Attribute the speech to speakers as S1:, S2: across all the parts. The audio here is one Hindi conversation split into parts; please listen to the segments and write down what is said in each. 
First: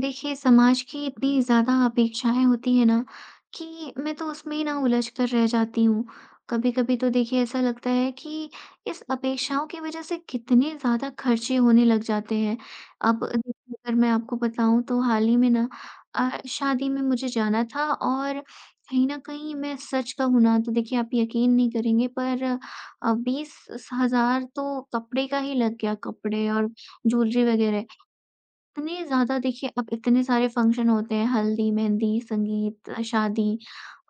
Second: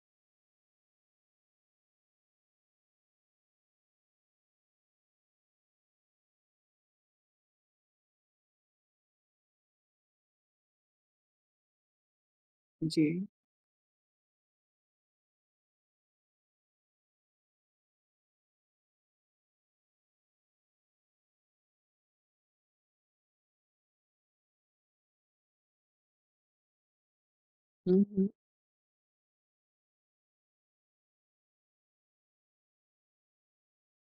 S1: देखिए, समाज की इतनी ज़्यादा अपेक्षाएँ होती हैं ना कि मैं तो उसमें ही ना उलझ कर रह जाती हूँ। कभी-कभी तो देखिए ऐसा लगता है कि इस अपेक्षाओं की वज़ह से कितने ज़्यादा खर्चे होने लग जाते हैं। अब
S2: जी।
S1: देखिए, अगर मैं आपको बताऊँ तो हाल ही में ना शादी में मुझे जाना था, और कहीं न कहीं मैं सच कहूँ ना तो देखिए आप यकीन नहीं करेंगे, पर 20 स हज़ार तो कपड़े का ही लग गया, कपड़े और ज्वेलरी वग़ैरह।
S2: हुँ, हुँ।
S1: इतने ज़्यादा देखिए, अब इतने सारे फंक्शन होते हैं, हल्दी, मेहंदी, संगीत, शादी।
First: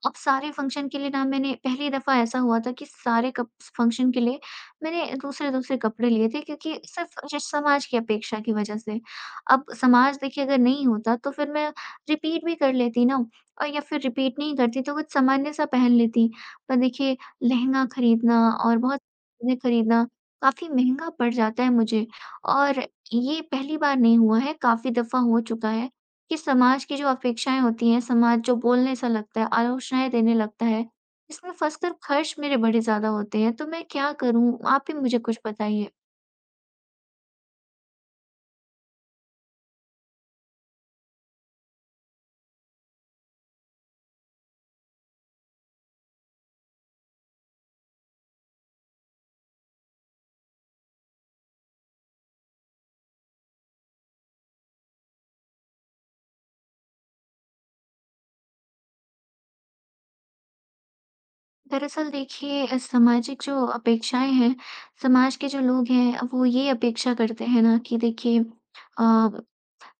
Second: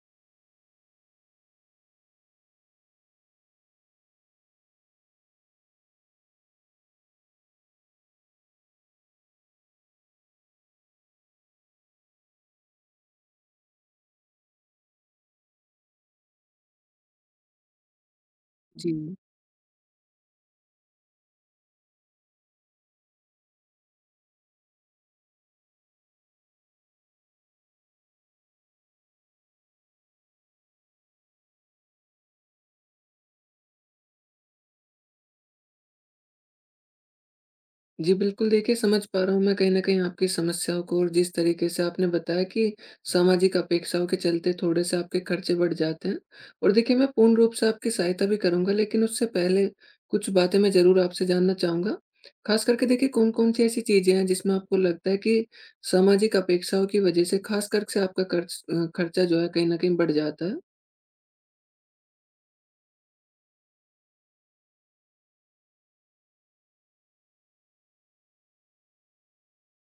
S1: अब सारे फंक्शन के लिए ना मैंने, पहली दफ़ा ऐसा हुआ था कि सारे कप फंक्शन के लिए मैंने दूसरे-दूसरे कपड़े लिए थे, क्योंकि सिर्फ़ ज समाज की अपेक्षा की वज़ह से। अब समाज देखिए अगर नहीं होता तो फिर मैं रिपीट भी कर लेती ना, और या फिर रिपीट नहीं करती तो कुछ सामान्य-सा पहन लेती। पर देखिए, लहंगा खरीदना और
S2: जी।
S1: बहुत चीज़ें खरीदना काफ़ी महँगा पड़ जाता है मुझे, और ये पहली बार नहीं हुआ है, काफ़ी दफ़ा हो चुका है कि समाज की जो अपेक्षाएँ होती हैं, समाज जो बोलने सा लगता है, आलोचनाएँ देने लगता है, इसमें फँसकर खर्च मेरे बड़े ज़्यादा होते हैं, तो मैं क्या करूँ? आप ही मुझे कुछ बताइए।
S2: जी, बिल्कुल देखिए समझ पा रहा हूँ मैं कहीं न कहीं आपकी समस्याओं को और जिस तरीके से आपने बताया कि सामाजिक अपेक्षाओं के चलते थोड़े-से आपके खर्चे बढ़ जाते हैं। और देखिए मैं पूर्ण रूप से आपकी सहायता भी करूँगा, लेकिन उससे पहले कुछ बातें मैं ज़रूर आपसे जानना चाहूँगा। ख़ास करके देखिए कौन-कौन सी ऐसी चीज़ें हैं जिसमें आपको लगता है कि सामाजिक अपेक्षाओं की वज़ह से ख़ास कर से आपका खर्चा जो है कहीं न कहीं बढ़ जाता है?
S1: दरअसल देखिए, सामाजिक जो अपेक्षाएँ हैं, समाज के जो लोग हैं, अब वो ये अपेक्षा करते हैं ना कि देखिए अ,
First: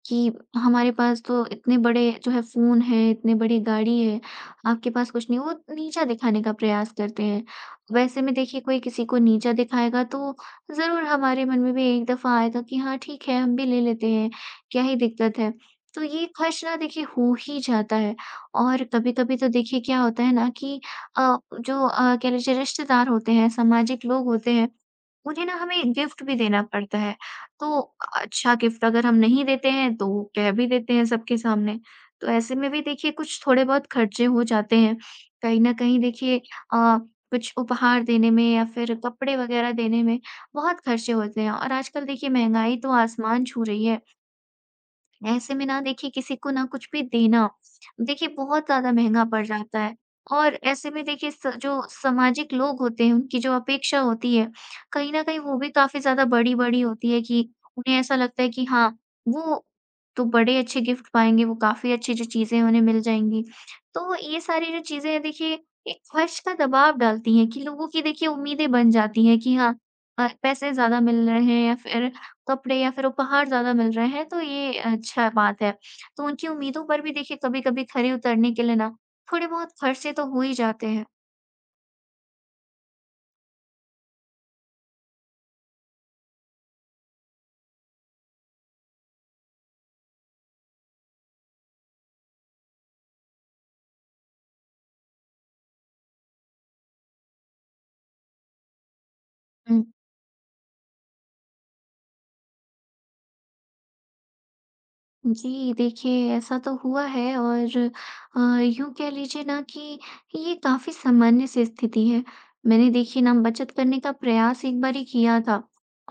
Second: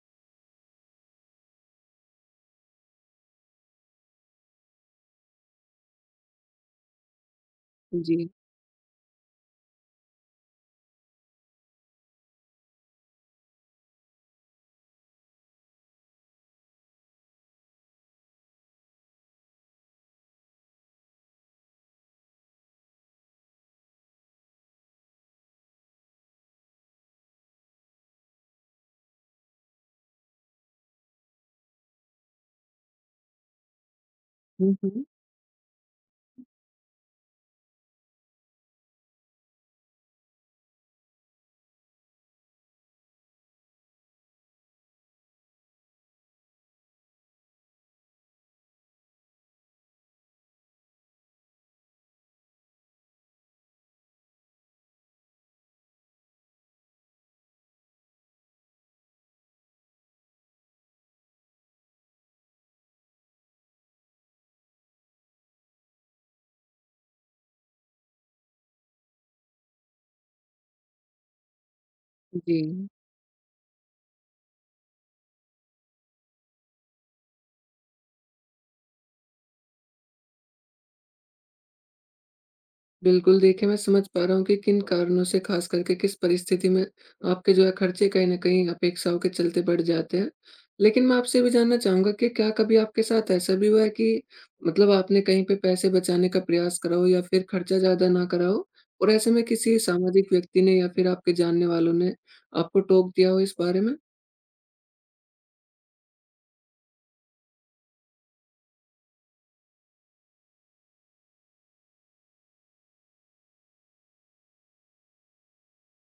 S1: कि हमारे पास तो इतने बड़े जो है फ़ोन है, इतने बड़ी गाड़ी है, आपके पास कुछ नहीं। वो नीचा दिखाने का प्रयास करते हैं। वैसे
S2: जी।
S1: में देखिए कोई किसी को नीचा दिखाएगा तो ज़रूर हमारे मन में भी एक दफ़ा आएगा कि हाँ ठीक है, हम भी ले लेते हैं, क्या ही दिक्कत है। तो ये ख़र्च ना देखिए हो ही जाता है, और कभी-कभी तो देखिए क्या होता है ना कि कह लीजिए रिश्तेदार होते हैं, सामाजिक लोग होते हैं, मुझे ना हमें गिफ्ट भी देना पड़ता है। तो अच्छा गिफ्ट अगर हम नहीं देते हैं तो कह भी देते हैं सबके सामने। तो ऐसे में भी देखिए कुछ थोड़े बहुत खर्चे हो
S2: हुँ,
S1: जाते हैं।
S2: हुँ।
S1: कहीं न कहीं देखिए अ, कुछ उपहार देने में या फिर कपड़े वग़ैरह देने में बहुत खर्चे होते हैं, और आजकल देखिए महँगाई तो आसमान छू रही है। ऐसे में ना देखिए किसी को ना कुछ भी देना, देखिए बहुत ज़्यादा महँगा पड़ जाता है। और ऐसे में देखिए स जो सामाजिक लोग होते हैं, उनकी जो अपेक्षा होती है, कहीं न कहीं वो भी काफ़ी ज़्यादा बड़ी-बड़ी होती है कि उन्हें ऐसा लगता है कि हाँ, वो तो बड़े अच्छे गिफ्ट पाएँगे, वो काफ़ी अच्छी जो चीज़ें उन्हें मिल जाएँगी। तो ये सारी जो चीज़ें हैं देखिए एक ख़र्च का दबाव डालती हैं कि लोगों की देखिए उम्मीदें बन जाती हैं कि हाँ, पैसे ज़्यादा मिल रहे हैं, या फिर
S2: जी।
S1: कपड़े या फिर उपहार ज़्यादा मिल रहे हैं, तो ये अच्छा बात है। तो उनकी उम्मीदों पर भी देखिए कभी-कभी खरे उतरने के लिए ना थोड़े बहुत खर्चे तो हो ही जाते हैं।
S2: बिल्कुल, देखिए मैं समझ पा रहा हूँ कि किन कारणों से ख़ास करके किस परिस्थिति में आपके जो है खर्चे कहीं न कहीं अपेक्षाओं के चलते बढ़ जाते हैं। लेकिन मैं आपसे ये भी जानना चाहूँगा कि क्या कभी आपके साथ ऐसा भी हुआ है कि मतलब आपने कहीं पे पैसे बचाने का प्रयास करा हो या फिर खर्चा ज़्यादा ना करा हो, और ऐसे में किसी
S1: हुँ।
S2: सामाजिक व्यक्ति ने या फिर आपके जानने वालों ने आपको टोक दिया हो इस बारे में?
S1: जी, देखिए ऐसा तो हुआ है, और यूँ कह लीजिए ना कि ये काफ़ी सामान्य सी स्थिति है। मैंने देखिए ना बचत करने का प्रयास एक बारी किया था,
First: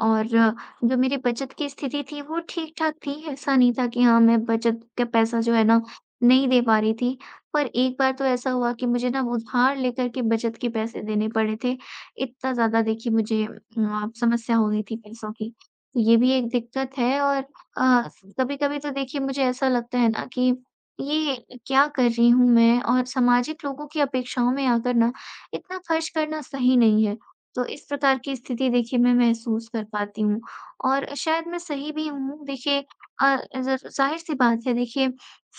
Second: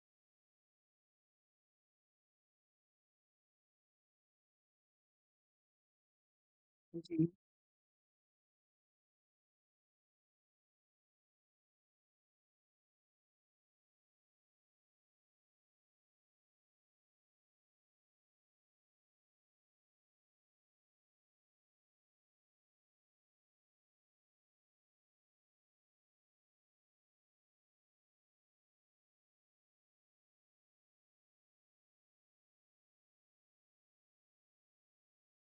S1: और जो मेरी बचत की स्थिति थी वो ठीक-ठाक थी। ऐसा नहीं था कि हाँ, मैं बचत का पैसा जो है ना नहीं दे पा रही थी।
S2: जी।
S1: पर एक बार तो ऐसा हुआ कि मुझे ना उधार लेकर के बचत के पैसे देने पड़े थे। इतना ज़्यादा देखिए मुझे समस्या हो गई थी पैसों की। तो ये भी एक दिक्कत है, और अ, कभी-कभी तो देखिए मुझे ऐसा लगता है ना कि ये क्या कर रही हूँ मैं, और सामाजिक लोगों की अपेक्षाओं में आकर ना इतना खर्च करना सही नहीं है। तो इस प्रकार की स्थिति देखिए मैं महसूस कर पाती हूँ, और शायद मैं सही भी हूँ। देखिए, अ, ज़र ज़ाहिर-सी बात है देखिए,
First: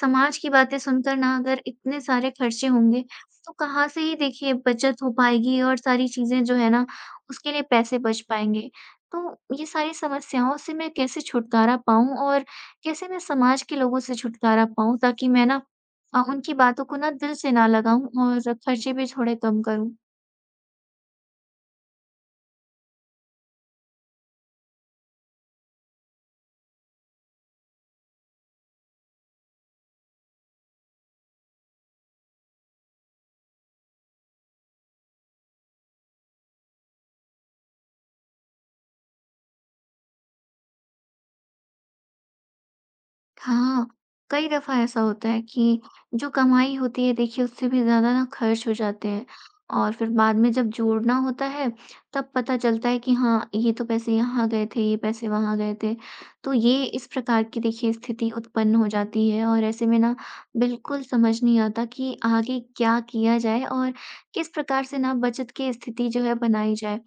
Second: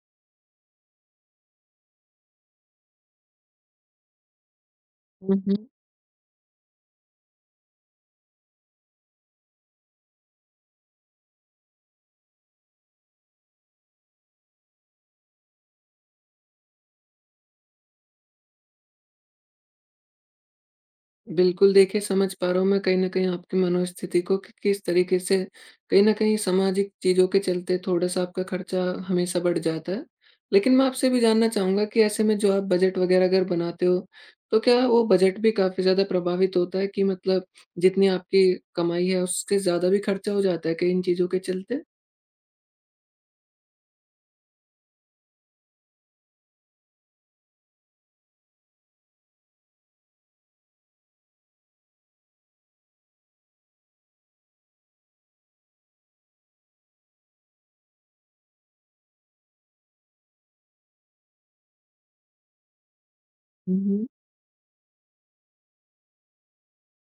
S1: समाज की बातें सुनकर ना अगर इतने सारे खर्चे होंगे तो कहाँ से ही देखिए बचत हो पाएगी और सारी चीज़ें जो है ना उसके लिए पैसे बच पाएँगे। तो ये सारी समस्याओं से मैं कैसे छुटकारा पाऊँ, और कैसे मैं समाज के लोगों से छुटकारा पाऊँ ताकि मैं ना उनकी बातों को ना दिल से ना लगाऊँ, और खर्चे भी थोड़े कम करूँ?
S2: बिल्कुल, देखिए समझ पा रहा हूँ मैं कहीं न कहीं आपकी मनोस्थिति को कि किस तरीके से कहीं न कहीं सामाजिक चीज़ों के चलते थोड़ा-सा आपका खर्चा हमेशा बढ़ जाता है। लेकिन मैं आपसे भी जानना चाहूँगा कि ऐसे में जो आप बजट वग़ैरह अगर बनाते हो, तो क्या वो बजट भी काफ़ी ज़्यादा प्रभावित होता है कि मतलब जितनी आपकी कमाई है उससे ज़्यादा भी खर्चा हो जाता है कई इन चीज़ों के चलते?
S1: हाँ, कई दफ़ा ऐसा होता है कि जो कमाई होती है देखिए उससे भी ज़्यादा ना खर्च हो जाते हैं, और फिर बाद में जब जोड़ना होता है तब पता चलता है कि हाँ, ये तो पैसे यहाँ गए थे, ये पैसे वहाँ गए थे। तो ये इस प्रकार की देखिए स्थिति उत्पन्न हो जाती है, और ऐसे में ना बिल्कुल समझ नहीं आता कि आगे क्या किया जाए,
S2: हुँ,
S1: और
S2: हुँ।
S1: किस प्रकार से ना बचत की स्थिति जो है बनाई जाए।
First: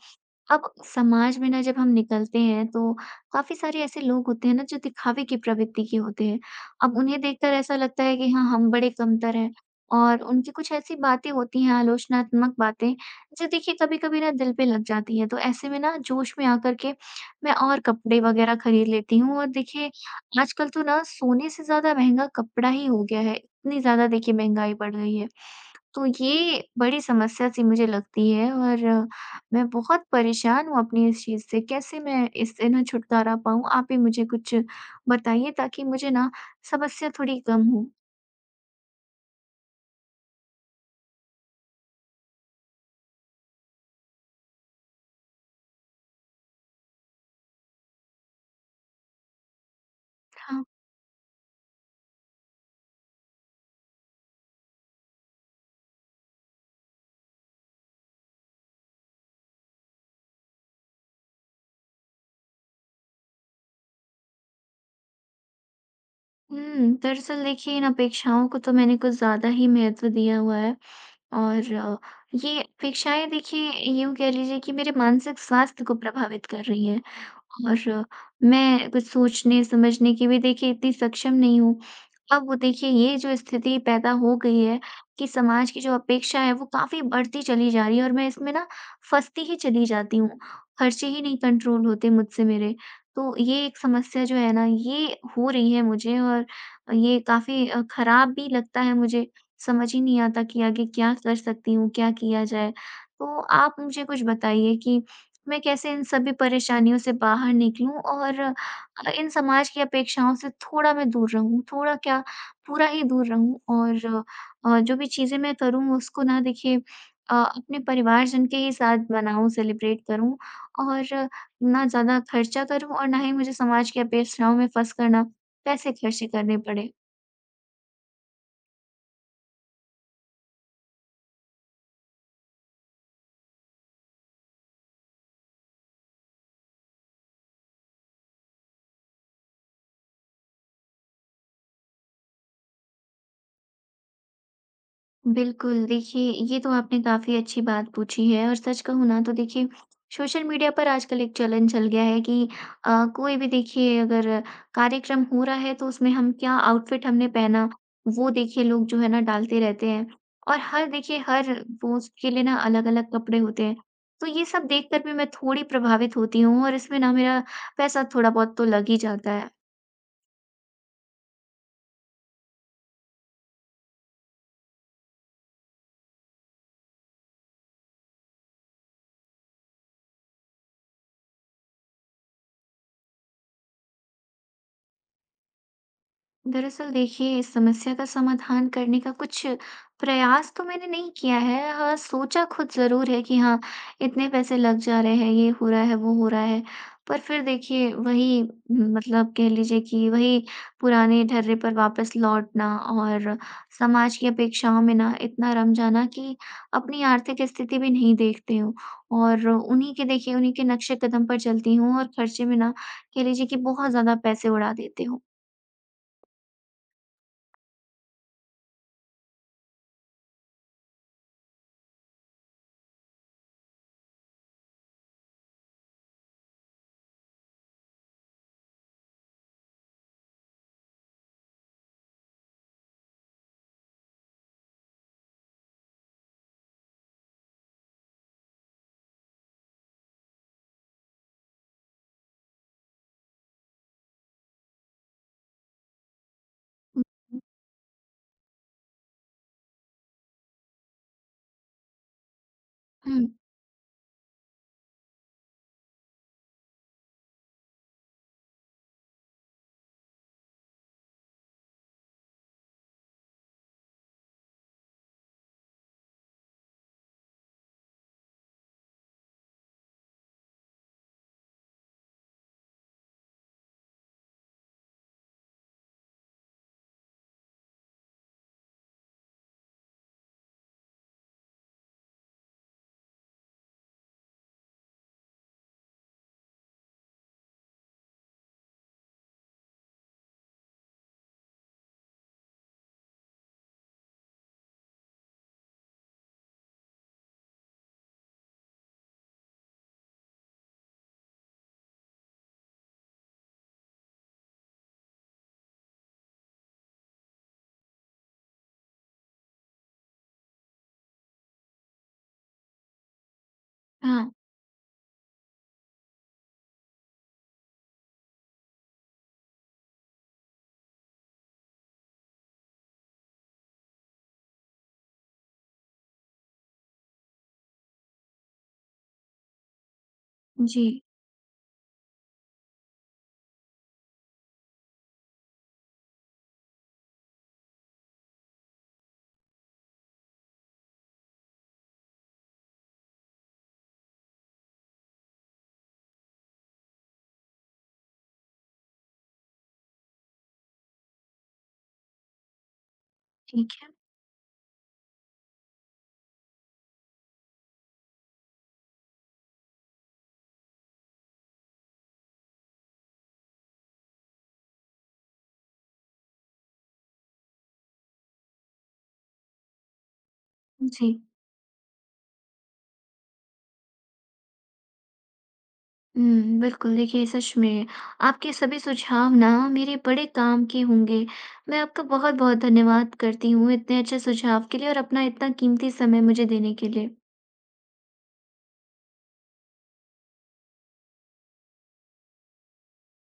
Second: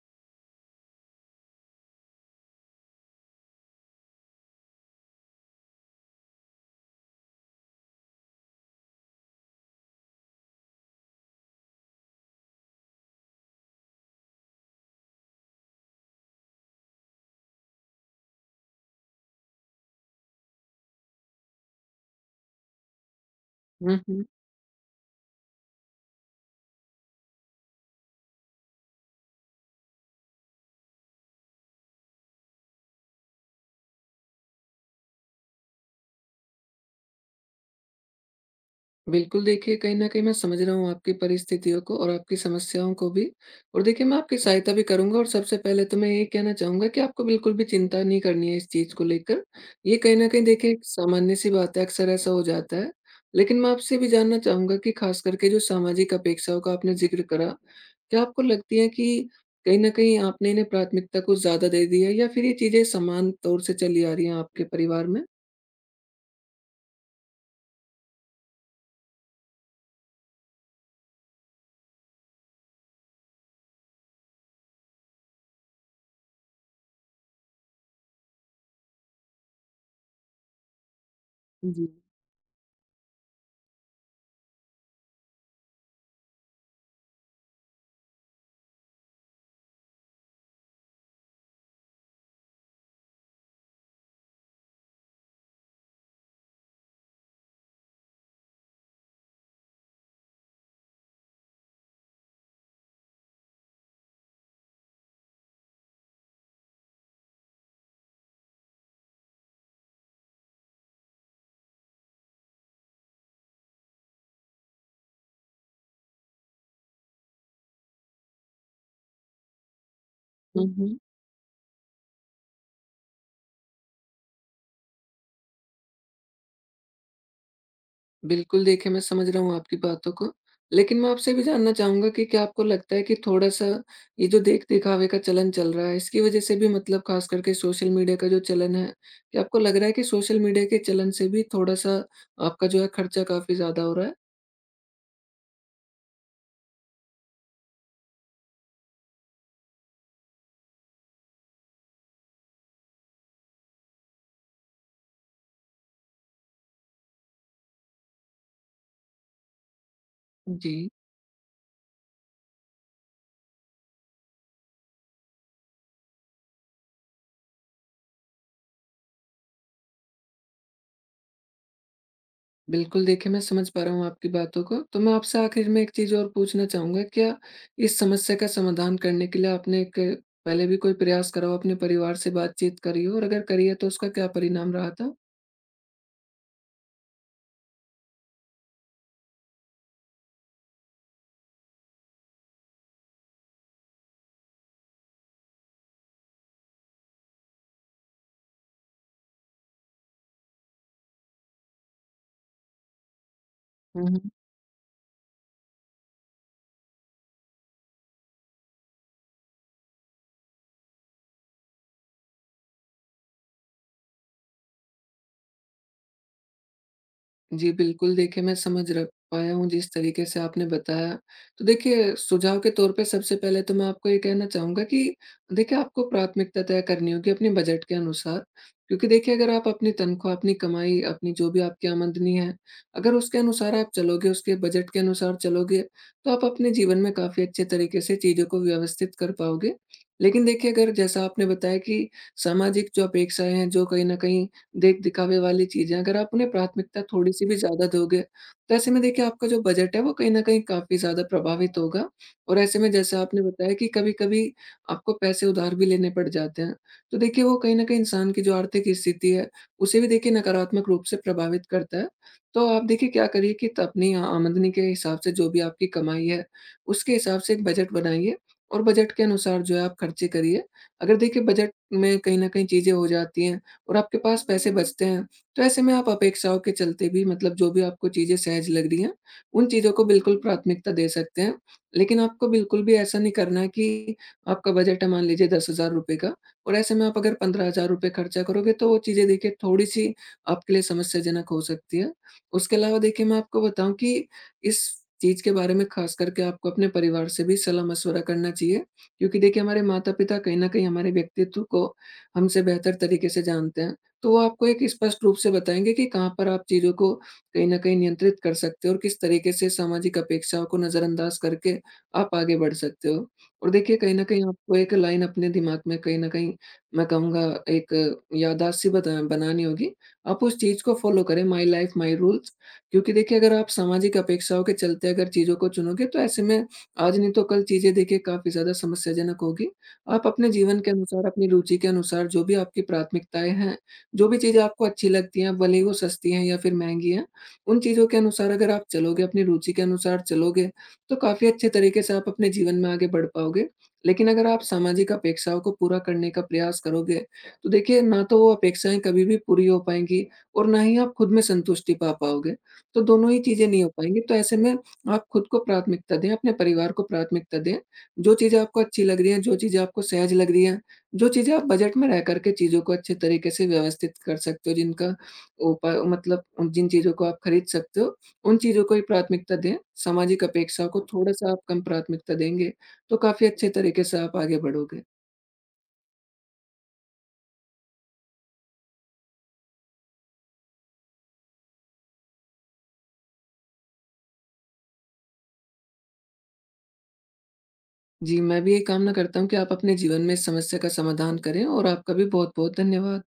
S1: अब समाज में ना जब हम निकलते हैं तो काफ़ी सारे ऐसे लोग होते हैं ना जो दिखावे की प्रवृत्ति के होते हैं। अब उन्हें देखकर ऐसा लगता है कि हाँ, हम बड़े कमतर हैं, और उनकी कुछ ऐसी बातें होती हैं, आलोचनात्मक बातें, जो देखिए कभी-कभी ना दिल पे लग जाती हैं। तो ऐसे में ना जोश में आकर के मैं और कपड़े वग़ैरह खरीद लेती हूँ, और देखिए आजकल तो ना सोने से ज़्यादा महँगा कपड़ा ही हो गया है। इतनी
S2: हुँ,
S1: ज़्यादा
S2: हुँ।
S1: देखिए महँगाई बढ़ गई है। तो ये बड़ी समस्या-सी मुझे लगती है, और मैं बहुत परेशान हूँ अपनी इस चीज़ से, कैसे मैं इससे ना छुटकारा पाऊँ? आप ही मुझे कुछ बताइए ताकि मुझे ना समस्या थोड़ी कम हो।
S2: बिल्कुल, देखिए कहीं न कहीं मैं समझ रहा हूँ आपकी परिस्थितियों को और आपकी समस्याओं को भी। और देखिए मैं आपकी सहायता भी करूँगा, और सबसे पहले तो मैं यही कहना चाहूँगा कि आपको बिल्कुल भी चिंता नहीं करनी है इस चीज़ को लेकर। ये कहीं न कहीं
S1: हाँ।
S2: देखिए एक सामान्य-सी बात है, अक्सर ऐसा हो जाता है। लेकिन मैं आपसे भी जानना चाहूँगा कि ख़ास करके जो सामाजिक अपेक्षाओं का आपने ज़िक्र करा, क्या आपको लगती है कि कहीं न कहीं आपने इन्हें प्राथमिकता कुछ ज़्यादा दे दी है, या फिर ये चीज़ें समान तौर से चली आ रही हैं आपके परिवार में?
S1: हुँ, दरअसल देखिए इन अपेक्षाओं को तो मैंने कुछ ज़्यादा ही महत्व दिया हुआ है, और ये अपेक्षाएँ देखिए, यूँ कह लीजिए कि मेरे मानसिक स्वास्थ्य को प्रभावित कर रही हैं। और मैं कुछ सोचने समझने की भी देखिए इतनी सक्षम नहीं हूँ।
S2: जी।
S1: अब वो देखिए ये जो स्थिति पैदा हो गई है कि समाज की जो अपेक्षा है वो काफ़ी बढ़ती चली जा रही है, और मैं इसमें ना फँसती ही चली जाती हूँ। खर्चे ही नहीं कंट्रोल होते मुझसे मेरे। तो ये एक समस्या जो है ना ये हो रही है मुझे, और ये काफ़ी खराब भी लगता है मुझे। समझ ही नहीं आता कि आगे क्या कर सकती हूँ, क्या किया जाए? तो आप मुझे कुछ बताइए कि मैं कैसे इन सभी परेशानियों से बाहर निकलूँ, और इन समाज की अपेक्षाओं से थोड़ा मैं दूर रहूँ, थोड़ा क्या, पूरा ही दूर रहूँ, और जो भी चीज़ें मैं करूँ उसको ना देखिए अपने परिवारजन के ही साथ मनाऊँ, सेलिब्रेट करूँ,
S2: हुँ, हुँ।
S1: और ना ज़्यादा खर्चा करूँ, और ना ही मुझे समाज की अपेक्षाओं में फँस कर ना पैसे खर्चे करने पड़े।
S2: बिल्कुल, देखिए मैं समझ रहा हूँ आपकी बातों को। लेकिन मैं आपसे ये भी जानना चाहूँगा कि क्या आपको लगता है कि थोड़ा-सा ये जो देख-दिखावे का चलन चल रहा है, इसकी वज़ह से भी, मतलब ख़ास करके सोशल मीडिया का जो चलन है, क्या आपको लग रहा है कि सोशल मीडिया के चलन से भी थोड़ा-सा आपका जो है खर्चा काफ़ी ज़्यादा हो रहा है?
S1: बिल्कुल, देखिए ये तो आपने काफ़ी अच्छी बात पूछी है, और सच कहूँ ना तो देखिए सोशल मीडिया पर आजकल एक चलन चल गया है कि कोई भी देखिए अगर कार्यक्रम हो रहा है तो उसमें हम क्या आउटफिट हमने पहना, वो देखिए लोग जो है ना डालते रहते हैं। और हर
S2: जी,
S1: देखिए हर पोस्ट के लिए ना अलग-अलग कपड़े होते हैं। तो ये सब देखकर भी मैं थोड़ी प्रभावित होती हूँ, और इसमें ना मेरा पैसा थोड़ा बहुत तो लग ही जाता है।
S2: बिल्कुल देखिए मैं समझ पा रहा हूँ आपकी बातों को। तो मैं आपसे आखिर में एक चीज़ और पूछना चाहूँगा, क्या इस समस्या का समाधान करने के लिए आपने एक पहले भी कोई प्रयास करा हो, अपने परिवार से बातचीत करी हो, और अगर करी है तो उसका क्या परिणाम रहा था?
S1: दरअसल देखिए इस समस्या का समाधान करने का कुछ प्रयास तो मैंने नहीं किया है, हाँ सोचा खुद जरूर है कि हाँ, इतने पैसे लग जा रहे हैं, ये हो रहा है, वो हो रहा है। पर फिर देखिए वही, मतलब कह लीजिए कि वही पुराने ढर्रे पर वापस लौटना, और समाज
S2: हम्म।
S1: की अपेक्षाओं में ना इतना रम जाना कि अपनी आर्थिक स्थिति भी नहीं देखती हूँ, और उन्हीं के देखिए उन्हीं के नक्शे कदम पर चलती हूँ, और खर्चे में ना कह लीजिए कि बहुत ज्यादा पैसे उड़ा देती हूँ।
S2: जी, बिल्कुल देखिए मैं समझ र पाया हूँ जिस तरीके से आपने बताया। तो देखिए सुझाव के तौर पे सबसे पहले तो मैं आपको ये कहना चाहूँगा कि देखिए आपको प्राथमिकता तय करनी होगी अपने बजट के अनुसार। क्योंकि देखिए अगर आप अपनी तनख्वाह, अपनी कमाई, अपनी जो भी आपकी आमदनी है, अगर उसके अनुसार आप चलोगे, उसके बजट के अनुसार चलोगे, तो आप अपने जीवन में काफ़ी अच्छे तरीके से चीज़ों को व्यवस्थित कर पाओगे। लेकिन देखिए अगर, जैसा आपने बताया कि सामाजिक जो अपेक्षाएँ हैं, जो कहीं न कहीं देख-दिखावे वाली चीज़ें, अगर आप उन्हें प्राथमिकता थोड़ी-सी भी ज़्यादा दोगे, तो ऐसे में देखिए आपका जो बजट है, वो कहीं न कहीं काफ़ी ज़्यादा प्रभावित होगा। और ऐसे में,
S1: हुँ,
S2: जैसा आपने बताया कि कभी-कभी आपको पैसे उधार भी लेने पड़ जाते हैं। तो देखिए वो कहीं न कहीं इंसान की जो आर्थिक स्थिति है, उसे भी देखिए नकारात्मक रूप से प्रभावित करता है। तो आप देखिए क्या करिए कि त अपनी आमदनी के हिसाब से, जो भी आपकी कमाई है, उसके हिसाब से एक बजट बनाइए और बजट के अनुसार जो है आप खर्चे करिए। अगर देखिए बजट में कहीं न कहीं चीज़ें हो जाती हैं और आपके पास पैसे बचते हैं, तो ऐसे में आप अपेक्षाओं के चलते भी, मतलब जो भी आपको चीज़ें सहज लग रही हैं, उन चीज़ों को बिल्कुल प्राथमिकता दे सकते हैं। लेकिन आपको बिल्कुल भी ऐसा नहीं करना है कि आपका बजट है मान लीजिए ₹10,000 का, और ऐसे में आप अगर ₹15,000 खर्चा करोगे, तो वो चीज़ें देखिए थोड़ी-सी आपके लिए समस्याजनक हो सकती है। उसके अलावा देखिए मैं आपको बताऊँ कि इस चीज़ के बारे में ख़ास करके आपको अपने परिवार से भी सलाह-मशवरा करना चाहिए। क्योंकि देखिए हमारे माता-पिता कहीं न कहीं हमारे व्यक्तित्व को हमसे बेहतर तरीके से जानते हैं, तो वो आपको एक स्पष्ट रूप से बताएँगे कि कहाँ पर आप चीज़ों को कहीं न कहीं नियंत्रित कर सकते हो और किस तरीके से सामाजिक अपेक्षाओं को नज़रअंदाज करके आप आगे बढ़ सकते हो। और देखिए कहीं न
S1: हाँ।
S2: कहीं आपको एक लाइन अपने दिमाग में, कहीं न कहीं मैं कहूँगा एक याददाश्त सी बता बनानी होगी। आप उस चीज़ को फ़ॉलो करें, माई लाइफ माई रूल्स। क्योंकि देखिए अगर आप सामाजिक अपेक्षाओं के चलते अगर चीज़ों को चुनोगे, तो ऐसे में आज नहीं तो कल चीज़ें देखिए काफ़ी ज़्यादा समस्याजनक होगी। आप अपने जीवन
S1: जी,
S2: के अनुसार, अपनी रुचि के अनुसार, जो भी आपकी प्राथमिकताएँ हैं, जो भी चीज़ें आपको अच्छी लगती हैं, भले ही वो सस्ती हैं या फिर महँगी हैं, उन चीज़ों के अनुसार अगर आप चलोगे, अपनी रुचि के अनुसार चलोगे, तो काफ़ी अच्छे तरीके से आप अपने जीवन में आगे बढ़ पाओगे। लेकिन अगर आप सामाजिक अपेक्षाओं को पूरा करने का प्रयास करोगे, तो देखिए ना तो वो अपेक्षाएँ कभी भी पूरी हो पाएँगी और ना ही आप खुद में संतुष्टि पा पाओगे। तो दोनों ही चीज़ें
S1: ठीक
S2: नहीं
S1: है।
S2: हो पाएँगी। तो ऐसे में आप खुद को प्राथमिकता दें, अपने परिवार को प्राथमिकता दें। जो चीज़ें आपको अच्छी लग रही हैं, जो चीज़ें आपको सहज लग रही हैं, जो चीज़ें आप बजट में रह कर के चीज़ों को अच्छे तरीके से व्यवस्थित कर सकते हो, जिनका उप मतलब जिन चीज़ों को आप खरीद सकते हो, उन चीज़ों को ही प्राथमिकता दें। सामाजिक अपेक्षाओं को
S1: जी।
S2: थोड़ा-सा आप कम प्राथमिकता देंगे, तो काफ़ी अच्छे तरीके से आप आगे बढ़ोगे।
S1: हुँ, बिल्कुल देखिए सच में आपके सभी सुझाव ना मेरे बड़े काम के होंगे। मैं आपका बहुत-बहुत धन्यवाद करती हूँ इतने अच्छे सुझाव के लिए, और अपना इतना कीमती समय मुझे देने के लिए।
S2: जी, मैं भी यही कामना करता हूँ कि आप अपने जीवन में इस समस्या का समाधान करें, और आपका भी बहुत-बहुत धन्यवाद।